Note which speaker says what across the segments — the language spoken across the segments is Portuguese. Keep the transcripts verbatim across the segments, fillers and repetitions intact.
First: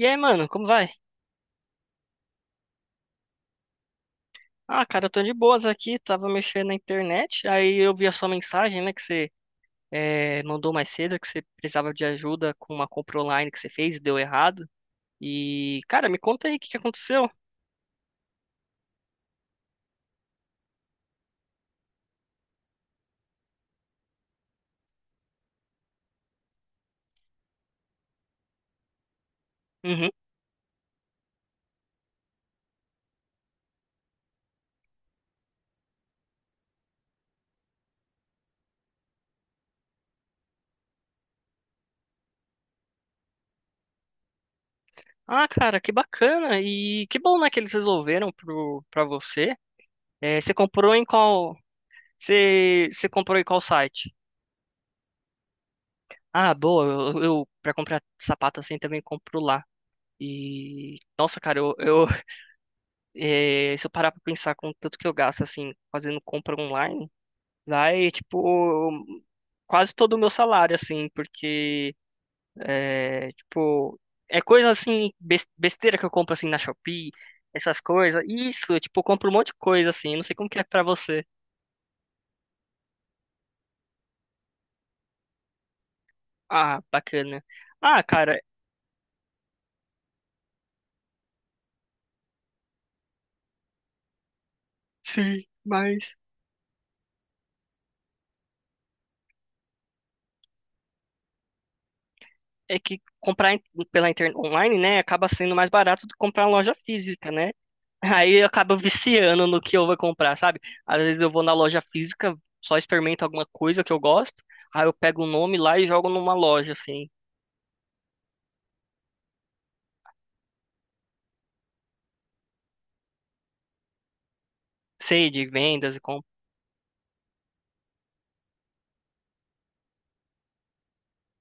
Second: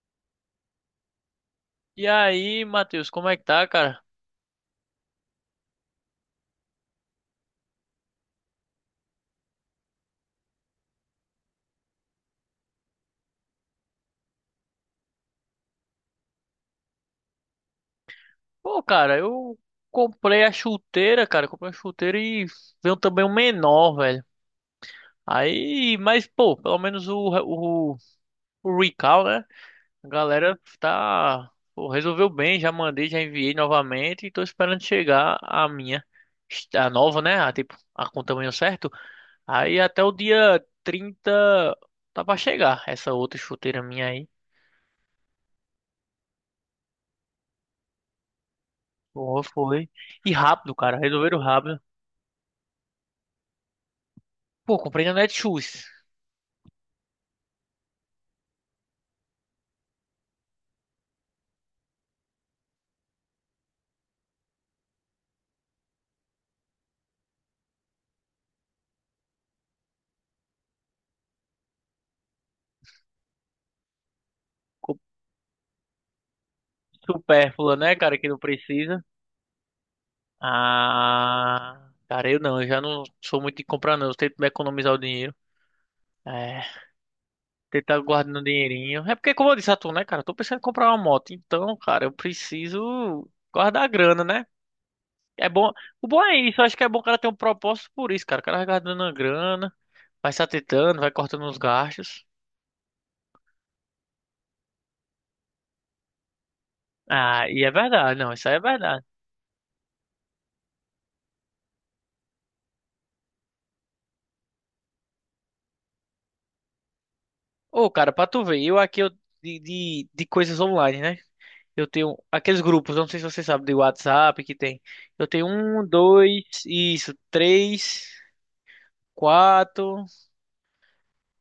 Speaker 1: E aí, mano, como vai?
Speaker 2: E aí, Matheus, como é que tá, cara?
Speaker 1: Ah, cara, eu tô de boas aqui, tava mexendo na internet, aí eu vi a sua mensagem, né, que você eh, mandou mais cedo, que você precisava de ajuda com uma compra online que você fez, deu errado. E, cara, me conta aí o que que aconteceu.
Speaker 2: Pô, cara, eu comprei a chuteira, cara. Comprei a chuteira e veio também um menor, velho. Aí, mas, pô, pelo menos o, o, o recall, né? A
Speaker 1: Uhum.
Speaker 2: galera tá. Pô, resolveu bem, já mandei, já enviei novamente e tô esperando chegar a minha. A nova, né? A, tipo, a com o tamanho certo. Aí até o dia trinta tá pra chegar essa outra chuteira minha aí.
Speaker 1: Ah, cara, que bacana, e que bom, né, que eles resolveram pro, pra
Speaker 2: Pô,
Speaker 1: você.
Speaker 2: foi. E
Speaker 1: Eh, você
Speaker 2: rápido,
Speaker 1: comprou
Speaker 2: cara.
Speaker 1: em
Speaker 2: Resolveram
Speaker 1: qual...
Speaker 2: rápido.
Speaker 1: Você, você comprou em qual site?
Speaker 2: Pô, comprei na Netshoes.
Speaker 1: Ah, boa, eu, eu pra comprar sapato assim também compro lá. E, nossa, cara, eu, eu É, se eu parar pra pensar com o tanto que eu gasto, assim, fazendo compra online, vai, tipo, quase todo o meu salário, assim, porque, é, tipo, é coisa,
Speaker 2: Co-
Speaker 1: assim, bes- besteira que eu compro, assim, na Shopee,
Speaker 2: Supérflua,
Speaker 1: essas
Speaker 2: né, cara,
Speaker 1: coisas.
Speaker 2: que não
Speaker 1: Isso, eu, tipo,
Speaker 2: precisa.
Speaker 1: eu compro um monte de coisa, assim, não sei como que é pra você.
Speaker 2: Ah, cara, eu não, eu já não sou muito de comprar, não. Eu tento me economizar o dinheiro. É,
Speaker 1: Ah, bacana.
Speaker 2: tentar
Speaker 1: Ah,
Speaker 2: guardando
Speaker 1: cara,
Speaker 2: um dinheirinho. É porque, como eu disse a tu, né, cara, eu tô pensando em comprar uma moto. Então, cara, eu preciso guardar a grana, né?
Speaker 1: sim,
Speaker 2: É bom. O
Speaker 1: mas...
Speaker 2: bom é isso, eu acho que é bom o cara ter um propósito por isso, cara. O cara vai guardando a grana, vai se atentando, vai cortando os gastos.
Speaker 1: É que comprar in- pela internet online, né, acaba sendo mais barato do que comprar em loja física,
Speaker 2: Ah,
Speaker 1: né?
Speaker 2: e é verdade, não,
Speaker 1: Aí eu
Speaker 2: isso aí é
Speaker 1: acabo
Speaker 2: verdade.
Speaker 1: viciando no que eu vou comprar, sabe? Às vezes eu vou na loja física, só experimento alguma coisa que eu gosto, aí eu pego o nome lá e jogo numa loja, assim.
Speaker 2: Ô, cara, pra tu ver, eu aqui eu, de, de, de coisas online, né? Eu tenho aqueles grupos, não sei se você sabe, de WhatsApp que tem. Eu
Speaker 1: Sei de
Speaker 2: tenho um,
Speaker 1: vendas e compro.
Speaker 2: dois, isso, três, quatro.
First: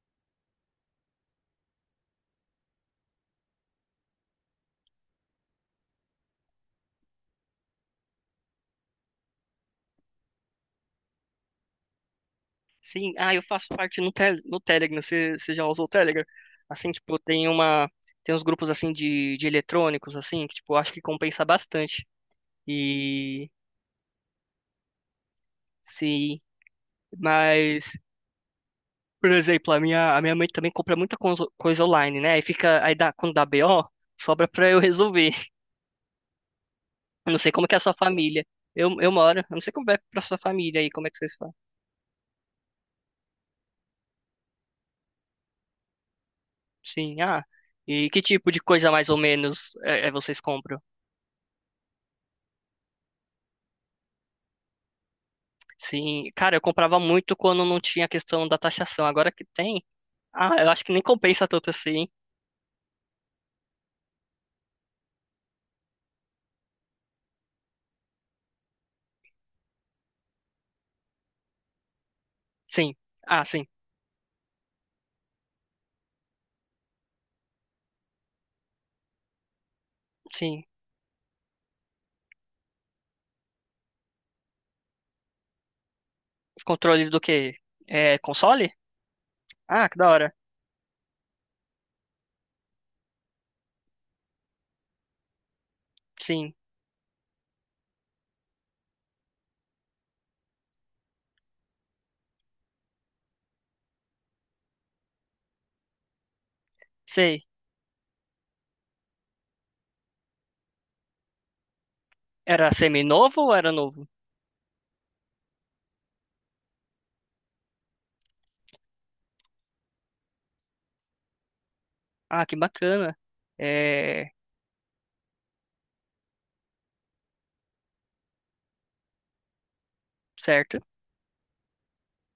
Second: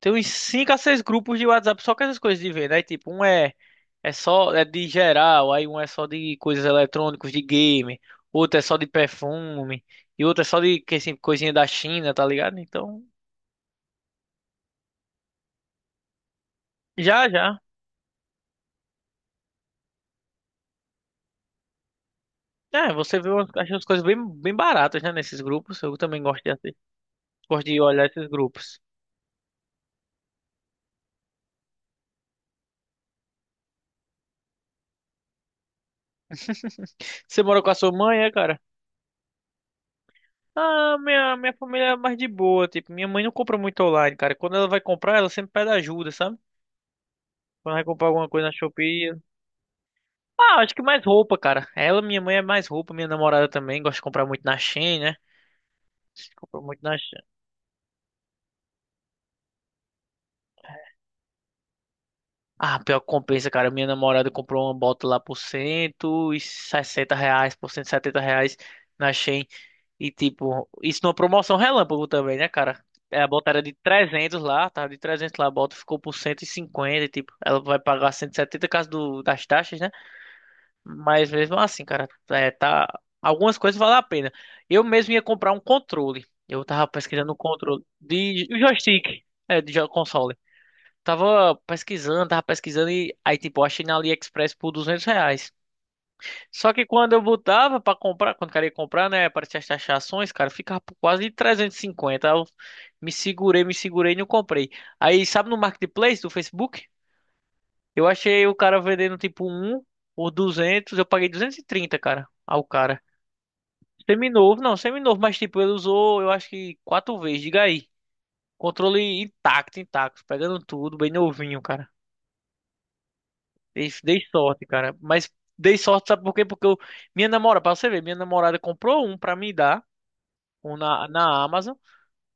Speaker 2: Tem uns cinco a seis grupos de WhatsApp só com essas coisas de venda. Aí, tipo, um é, é só é de geral, aí um é só de coisas eletrônicas, de game, outro é só de perfume, e outro é só de que, assim, coisinha da China, tá ligado? Então,
Speaker 1: Sim, ah, eu faço parte no, tel no Telegram, você você já usou o Telegram? Assim, tipo,
Speaker 2: já,
Speaker 1: tem
Speaker 2: já.
Speaker 1: uma... Tem uns grupos, assim, de, de eletrônicos, assim, que, tipo, eu acho que compensa bastante.
Speaker 2: É, você vê umas,
Speaker 1: E...
Speaker 2: acha as coisas bem, bem baratas, né, nesses grupos. Eu também
Speaker 1: Sim,
Speaker 2: gosto de, assi- gosto de
Speaker 1: mas...
Speaker 2: olhar esses grupos.
Speaker 1: Por exemplo, a minha, a minha mãe também compra muita conso- coisa online, né? Aí fica... Aí dá, quando dá B O, sobra pra eu resolver. Eu não
Speaker 2: Você
Speaker 1: sei
Speaker 2: mora
Speaker 1: como
Speaker 2: com
Speaker 1: que
Speaker 2: a
Speaker 1: é a
Speaker 2: sua
Speaker 1: sua
Speaker 2: mãe, é,
Speaker 1: família.
Speaker 2: cara?
Speaker 1: Eu, eu moro. Eu não sei como é pra sua família aí,
Speaker 2: Ah,
Speaker 1: como é que vocês
Speaker 2: minha, minha
Speaker 1: fazem.
Speaker 2: família é mais de boa, tipo, minha mãe não compra muito online, cara. Quando ela vai comprar, ela sempre pede ajuda, sabe?
Speaker 1: Sim, ah.
Speaker 2: Quando vai
Speaker 1: E
Speaker 2: comprar
Speaker 1: que
Speaker 2: alguma coisa
Speaker 1: tipo
Speaker 2: na
Speaker 1: de coisa mais
Speaker 2: Shopee.
Speaker 1: ou menos é, é vocês
Speaker 2: Ah, acho
Speaker 1: compram?
Speaker 2: que mais roupa, cara. Ela, minha mãe é mais roupa, minha namorada também gosta de comprar muito na Shein, né?
Speaker 1: Sim, cara, eu
Speaker 2: Compra muito na.
Speaker 1: comprava muito quando não tinha a questão da taxação. Agora que tem, ah, eu acho que nem compensa tanto assim.
Speaker 2: Ah, pior que compensa, cara. Minha namorada comprou uma bota lá por cento e sessenta reais, por cento e setenta reais na Shein. E, tipo, isso numa promoção relâmpago também, né, cara?
Speaker 1: Sim.
Speaker 2: É, a
Speaker 1: Ah,
Speaker 2: bota era
Speaker 1: sim.
Speaker 2: de trezentos lá, tava de trezentos lá, a bota ficou por cento e cinquenta e, tipo, ela vai pagar cento e setenta caso do, das taxas, né?
Speaker 1: Sim.
Speaker 2: Mas mesmo assim, cara, é, tá. Algumas coisas valem a pena. Eu mesmo ia comprar um controle. Eu tava
Speaker 1: Controle do
Speaker 2: pesquisando um
Speaker 1: quê?
Speaker 2: controle
Speaker 1: É
Speaker 2: de
Speaker 1: console?
Speaker 2: joystick, é, de
Speaker 1: Ah,
Speaker 2: jo-
Speaker 1: que da hora.
Speaker 2: console. Tava pesquisando, tava pesquisando e aí, tipo, eu achei na AliExpress por duzentos reais.
Speaker 1: Sim.
Speaker 2: Só que quando eu botava pra comprar, quando queria comprar, né, para as taxações, cara, ficava por quase trezentos e cinquenta. Aí eu me segurei, me segurei e não comprei. Aí, sabe no Marketplace do Facebook?
Speaker 1: Sei.
Speaker 2: Eu achei o cara vendendo, tipo, um por duzentos, eu paguei duzentos e trinta, cara, ao
Speaker 1: Era
Speaker 2: cara.
Speaker 1: semi-novo ou era novo?
Speaker 2: Seminovo, não, seminovo, mas, tipo, ele usou, eu acho que quatro vezes, diga aí. Controle intacto, intacto, pegando tudo, bem novinho, cara.
Speaker 1: Ah, que bacana.
Speaker 2: Dei, dei
Speaker 1: É,
Speaker 2: sorte, cara. Mas dei sorte, sabe por quê? Porque eu, minha namorada, pra você ver, minha namorada comprou um pra me dar, um
Speaker 1: certo.
Speaker 2: na, na Amazon.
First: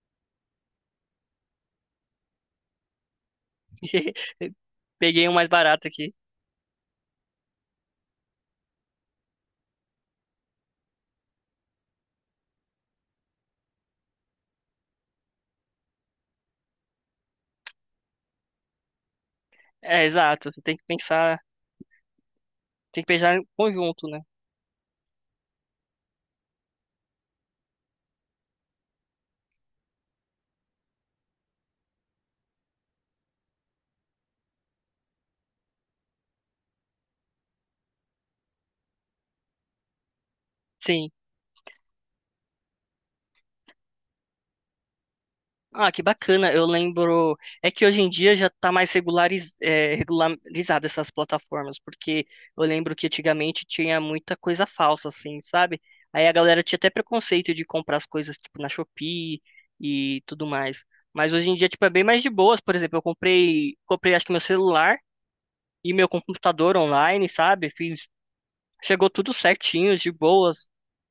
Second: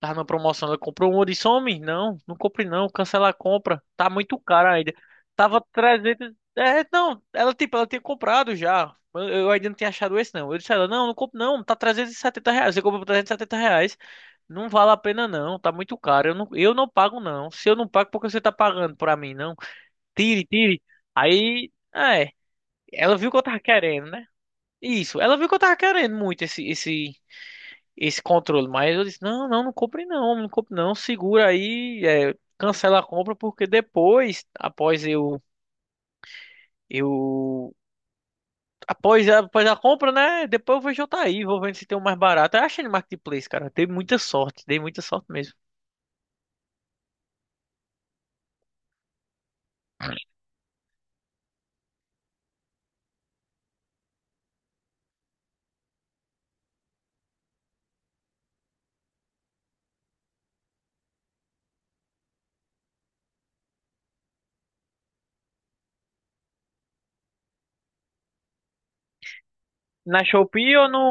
Speaker 2: Tava na promoção, ela comprou um. Eu disse, homem, não, não compre não, cancela a compra. Tá muito caro ainda.
Speaker 1: Peguei um mais
Speaker 2: Tava
Speaker 1: barato aqui.
Speaker 2: trezentos. É, não, ela, tipo, ela tinha comprado já. Eu, eu ainda não tinha achado esse, não. Eu disse a ela, não, não compro não, tá trezentos e setenta reais. Você comprou por trezentos e setenta reais. Não vale a pena não, tá muito caro. Eu não, eu não pago não. Se eu não pago, por que você tá pagando pra mim, não?
Speaker 1: É,
Speaker 2: Tire,
Speaker 1: exato. Você tem
Speaker 2: tire.
Speaker 1: que pensar,
Speaker 2: Aí. É,
Speaker 1: tem que
Speaker 2: ela viu
Speaker 1: pensar
Speaker 2: que eu
Speaker 1: em
Speaker 2: tava
Speaker 1: conjunto,
Speaker 2: querendo,
Speaker 1: né?
Speaker 2: né? Isso, ela viu que eu tava querendo muito esse, esse, esse controle, mas eu disse, não, não, não compre não, não compre não, segura aí, é, cancela a compra, porque depois, após eu, eu, após, a- após a compra, né, depois eu vejo
Speaker 1: Sim.
Speaker 2: outra aí, vou vendo se tem um mais barato. Eu achei no Marketplace, cara, dei muita sorte, dei muita sorte mesmo.
Speaker 1: Ah, que bacana. Eu lembro. É que hoje em dia já tá mais regulariz... é, regularizado essas plataformas, porque eu lembro que antigamente tinha muita coisa falsa, assim, sabe? Aí a galera tinha até preconceito de comprar as coisas, tipo, na Shopee e tudo mais. Mas hoje em dia, tipo, é bem mais de boas. Por exemplo, eu comprei, comprei acho que meu celular e meu computador online, sabe? Fiz... Chegou tudo certinho, de
Speaker 2: Na
Speaker 1: boas.
Speaker 2: Shopee ou no.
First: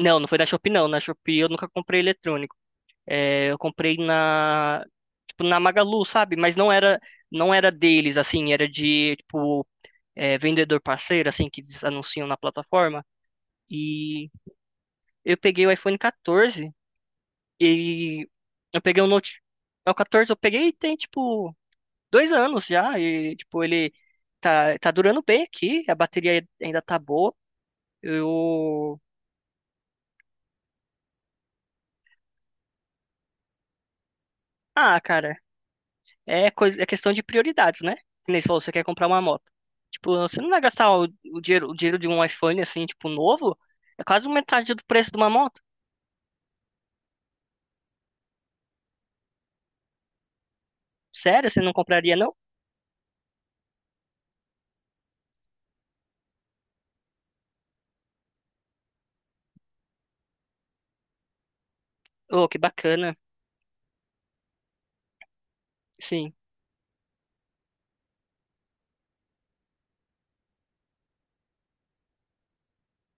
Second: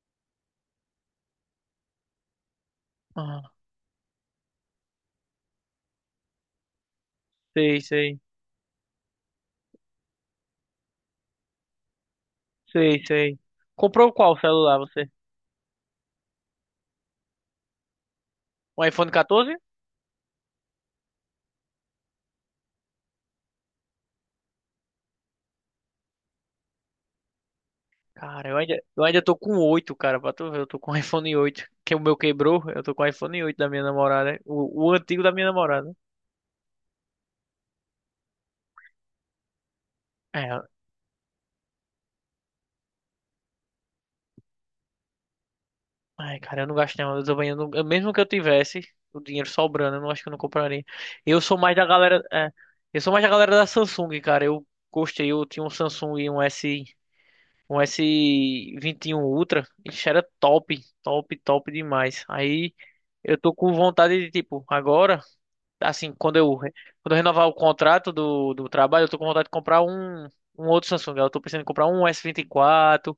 Speaker 1: Não, não foi da Shopee, não. Na Shopee eu nunca comprei eletrônico. É,
Speaker 2: Ah,
Speaker 1: eu comprei na, tipo, na Magalu, sabe? Mas não era, não era
Speaker 2: sei,
Speaker 1: deles,
Speaker 2: sei,
Speaker 1: assim, era de, tipo, é, vendedor parceiro, assim, que eles anunciam na
Speaker 2: sei,
Speaker 1: plataforma.
Speaker 2: sei. Comprou
Speaker 1: E
Speaker 2: qual celular você?
Speaker 1: eu peguei o iPhone quatorze e eu
Speaker 2: Um
Speaker 1: peguei o
Speaker 2: iPhone
Speaker 1: Note.
Speaker 2: quatorze?
Speaker 1: é, O quatorze eu peguei e tem, tipo, dois anos já. E, tipo, ele tá, tá durando bem aqui, a bateria ainda tá boa.
Speaker 2: Cara, eu ainda,
Speaker 1: Eu.
Speaker 2: eu ainda tô com oito, cara, pra tu ver, eu tô com o iPhone oito que o meu quebrou, eu tô com o iPhone oito da minha namorada, o, o
Speaker 1: Ah,
Speaker 2: antigo da
Speaker 1: cara.
Speaker 2: minha namorada.
Speaker 1: É, coisa, é questão de prioridades, né? Que nem você falou, você quer comprar uma moto. Tipo, você não vai
Speaker 2: É,
Speaker 1: gastar o, o dinheiro, o dinheiro de um iPhone, assim, tipo, novo. É quase metade do preço de uma moto.
Speaker 2: ai, cara, eu não gasto não, eu também, eu não- eu- mesmo que eu tivesse o dinheiro sobrando, eu não acho que eu não compraria. Eu
Speaker 1: Sério,
Speaker 2: sou
Speaker 1: você não
Speaker 2: mais da
Speaker 1: compraria,
Speaker 2: galera,
Speaker 1: não?
Speaker 2: é, eu sou mais da galera da Samsung, cara, eu gostei, eu tinha um Samsung, um S, um S vinte e um Ultra, isso era top, top, top demais.
Speaker 1: Oh, que
Speaker 2: Aí,
Speaker 1: bacana.
Speaker 2: eu tô com vontade de, tipo, agora assim,
Speaker 1: Sim.
Speaker 2: quando eu, re- quando eu renovar o contrato do, do trabalho, eu tô com vontade de comprar um, um outro Samsung. Eu tô pensando em comprar um S vinte e quatro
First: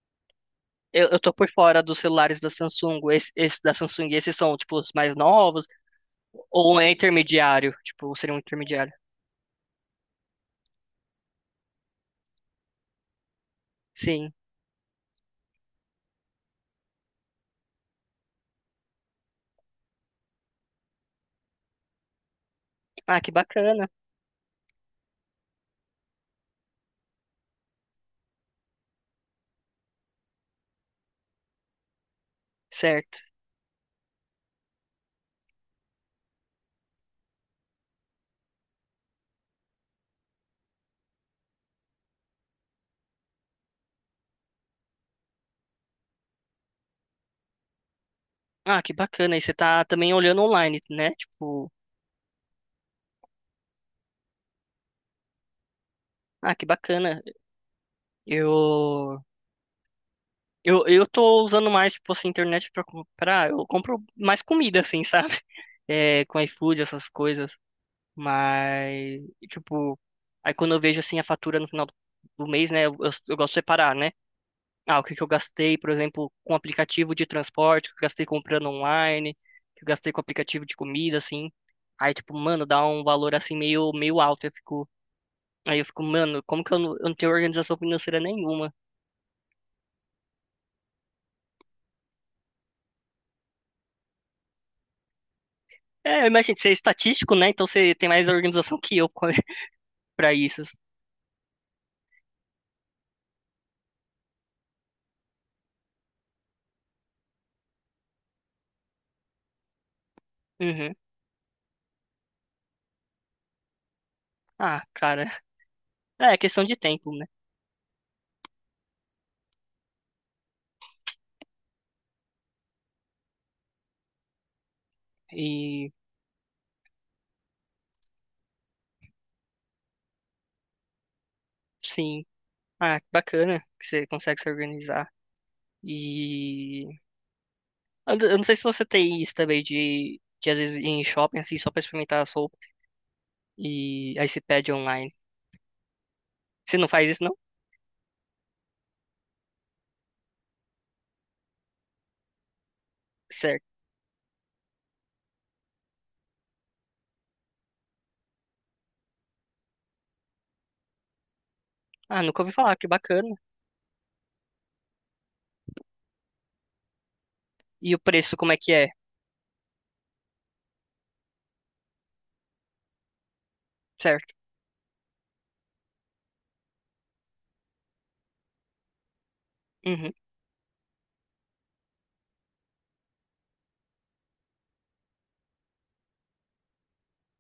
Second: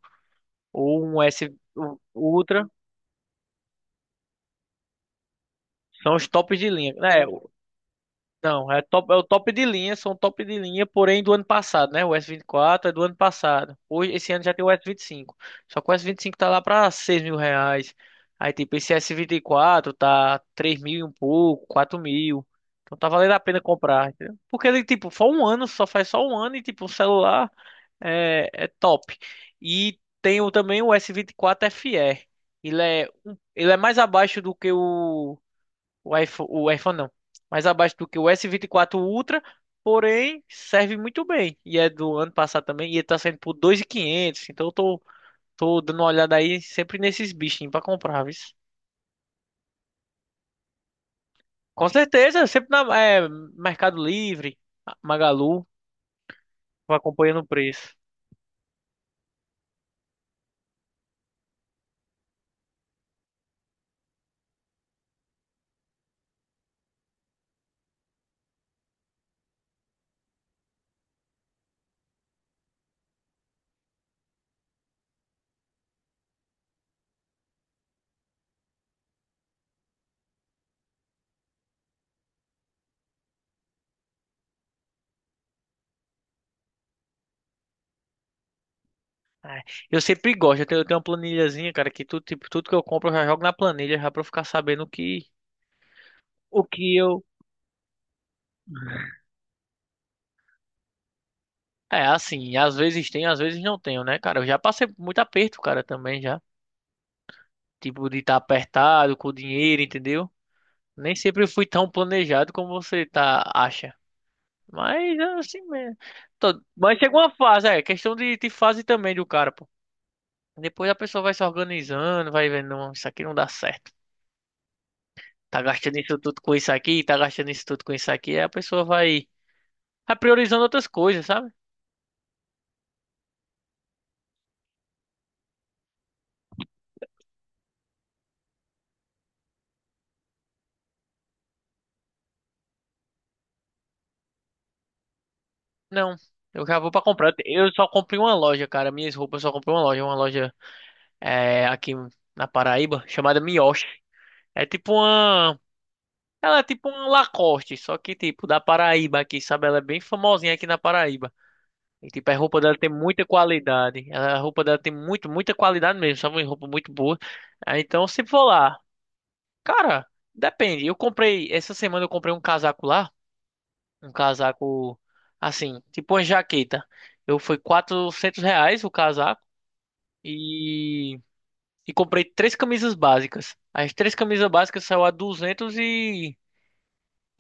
Speaker 2: ou
Speaker 1: Eu, eu
Speaker 2: um
Speaker 1: tô por
Speaker 2: S
Speaker 1: fora
Speaker 2: um
Speaker 1: dos celulares da
Speaker 2: Ultra.
Speaker 1: Samsung. Esse, esse da Samsung, esses são, tipo, os mais novos.
Speaker 2: São os tops de
Speaker 1: Ou é
Speaker 2: linha, né?
Speaker 1: intermediário. Tipo, seria um
Speaker 2: Não, é
Speaker 1: intermediário.
Speaker 2: top, é o top de linha, são top de linha, porém do ano passado, né? O S vinte e quatro é do ano passado. Hoje,
Speaker 1: Sim.
Speaker 2: esse ano já tem o S vinte e cinco. Só que o S vinte e cinco tá lá pra seis mil reais. Aí tipo, esse S vinte e quatro tá três mil e um pouco, quatro mil. Então tá
Speaker 1: Ah, que
Speaker 2: valendo a pena
Speaker 1: bacana.
Speaker 2: comprar, entendeu? Porque ele, tipo, só um ano, só faz só um ano e, tipo, o celular é, é top. E tem o, também o S vinte e quatro F E. Ele é,
Speaker 1: Certo.
Speaker 2: um- ele é mais abaixo do que o o iPhone, o iPhone não. Mais abaixo do que o S vinte e quatro Ultra, porém serve muito bem. E é do ano passado também. E ele tá saindo por dois mil e quinhentos. Então eu tô, tô dando uma olhada aí sempre nesses bichinhos pra comprar, viu?
Speaker 1: Ah, que bacana. E você tá também olhando online, né? Tipo,
Speaker 2: Com certeza, sempre na é, Mercado Livre, Magalu,
Speaker 1: ah, que
Speaker 2: vou
Speaker 1: bacana.
Speaker 2: acompanhando o preço.
Speaker 1: Eu Eu, eu tô usando mais, tipo assim, internet pra comprar. Eu compro mais comida, assim, sabe? É, com iFood, essas coisas. Mas, tipo, aí quando eu vejo, assim, a fatura no final do do mês, né? Eu, eu, eu gosto de separar, né? Ah, o que que eu gastei, por exemplo, com aplicativo de transporte, o que eu gastei comprando online, o que eu gastei com aplicativo de comida, assim. Aí, tipo, mano, dá um valor, assim, meio, meio alto. Eu fico, aí eu fico, mano, como que eu não, eu não tenho organização financeira nenhuma?
Speaker 2: É, eu sempre gosto, eu tenho, eu tenho uma planilhazinha, cara, que tudo, tipo, tudo que eu compro eu já jogo na planilha, já pra eu ficar sabendo o que,
Speaker 1: É, eu imagino,
Speaker 2: o
Speaker 1: você é
Speaker 2: que eu.
Speaker 1: estatístico, né? Então você tem mais organização que eu co- pra isso.
Speaker 2: É, assim, às vezes tenho, às vezes não tenho, né, cara? Eu já passei por muito aperto, cara, também já. Tipo, de estar apertado com o dinheiro, entendeu?
Speaker 1: Uhum.
Speaker 2: Nem sempre fui tão planejado como você tá, acha.
Speaker 1: Ah,
Speaker 2: Mas é
Speaker 1: cara.
Speaker 2: assim mesmo.
Speaker 1: É, é
Speaker 2: Tô-
Speaker 1: questão de
Speaker 2: Mas
Speaker 1: tempo,
Speaker 2: chegou
Speaker 1: né?
Speaker 2: uma fase, é questão de, de fase também do cara, pô. Depois a pessoa vai se organizando, vai vendo, não, isso aqui não dá certo. Tá
Speaker 1: E
Speaker 2: gastando isso tudo com isso aqui, tá gastando isso tudo com isso aqui. Aí a pessoa vai, vai priorizando outras coisas, sabe?
Speaker 1: sim. Ah, que bacana que você consegue se organizar. E eu eu não sei se você tem isso também de, de às vezes ir em shopping assim só pra experimentar a sopa e aí você pede online.
Speaker 2: Não, eu
Speaker 1: Você
Speaker 2: já
Speaker 1: não
Speaker 2: vou pra
Speaker 1: faz isso
Speaker 2: comprar.
Speaker 1: não?
Speaker 2: Eu só comprei uma loja, cara. Minhas roupas eu só comprei uma loja. Uma loja é, aqui na Paraíba, chamada
Speaker 1: Certo.
Speaker 2: Mioshi. É tipo uma. Ela é tipo um Lacoste, só que tipo da Paraíba aqui, sabe? Ela é bem famosinha aqui na Paraíba. E
Speaker 1: Ah,
Speaker 2: tipo, a
Speaker 1: nunca ouvi
Speaker 2: roupa
Speaker 1: falar,
Speaker 2: dela
Speaker 1: que
Speaker 2: tem muita
Speaker 1: bacana.
Speaker 2: qualidade. Ela- A roupa dela tem muito, muita qualidade mesmo, sabe? Uma roupa muito boa. Ah,
Speaker 1: E o
Speaker 2: então, se
Speaker 1: preço
Speaker 2: for
Speaker 1: como é que
Speaker 2: lá,
Speaker 1: é?
Speaker 2: cara, depende. Eu comprei, essa semana eu comprei um casaco lá, um
Speaker 1: Certo.
Speaker 2: casaco assim, tipo uma jaqueta. Eu fui quatrocentos reais o casaco
Speaker 1: Uhum.
Speaker 2: e, e comprei três camisas básicas. As três camisas básicas saiu a duzentos e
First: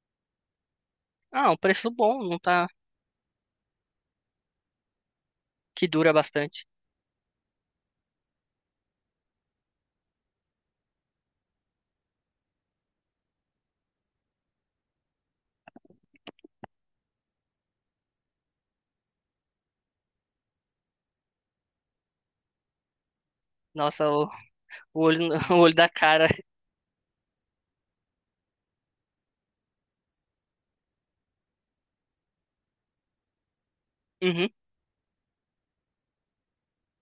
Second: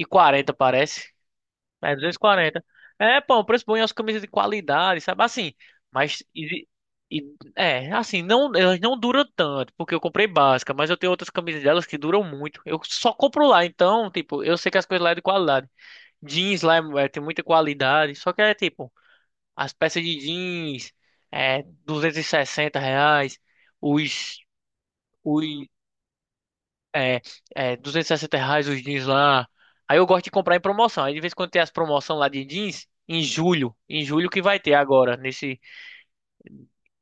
Speaker 2: quarenta parece.
Speaker 1: Ah, um preço
Speaker 2: É,
Speaker 1: bom, não
Speaker 2: duzentos e quarenta.
Speaker 1: tá
Speaker 2: É, pô, um preço bom e as camisas de qualidade, sabe? Assim,
Speaker 1: que dura
Speaker 2: mas.
Speaker 1: bastante.
Speaker 2: E, e- é, assim, não, elas não duram tanto, porque eu comprei básica, mas eu tenho outras camisas delas que duram muito. Eu só compro lá, então, tipo, eu sei que as coisas lá é de qualidade. Jeans lá é, é, tem muita qualidade, só que é tipo, as peças de jeans, é, duzentos e sessenta reais,
Speaker 1: Nossa, o,
Speaker 2: os,
Speaker 1: o olho
Speaker 2: os
Speaker 1: o olho da cara.
Speaker 2: é, é, duzentos e sessenta reais os jeans lá. Aí eu gosto de comprar em promoção. Aí de vez em quando tem as promoções lá de jeans, em julho. Em julho que
Speaker 1: Uhum.
Speaker 2: vai ter agora, nesse.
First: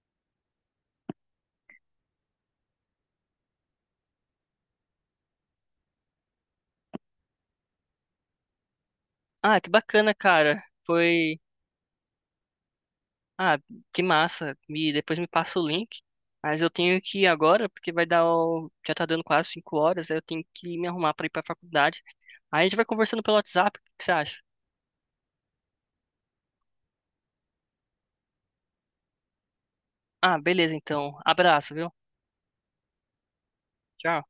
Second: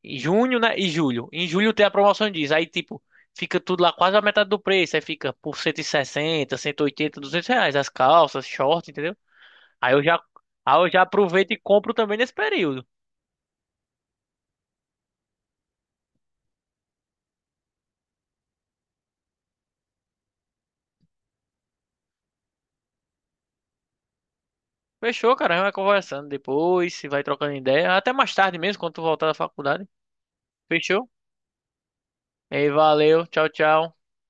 Speaker 2: Em junho, né? E julho. Em julho tem a promoção de jeans. Aí, tipo, fica tudo lá quase a metade do preço. Aí fica por cento cento e sessenta, cento e oitenta, duzentos reais. As calças, shorts, entendeu?
Speaker 1: Ah, que
Speaker 2: Aí eu
Speaker 1: bacana,
Speaker 2: já,
Speaker 1: cara.
Speaker 2: aí eu já
Speaker 1: Foi.
Speaker 2: aproveito e compro também nesse período.
Speaker 1: Ah, que massa. Me... Depois me passa o link. Mas eu tenho que ir agora, porque vai dar o... Já tá dando quase cinco horas, aí eu tenho que me arrumar pra ir pra faculdade. Aí a gente vai conversando pelo WhatsApp, o que que você acha?
Speaker 2: Fechou, cara. A gente vai conversando depois, se vai trocando ideia. Até mais tarde mesmo, quando tu voltar da faculdade.
Speaker 1: Ah, beleza,
Speaker 2: Fechou?
Speaker 1: então. Abraço, viu?
Speaker 2: E aí, valeu. Tchau, tchau.
Speaker 1: Tchau.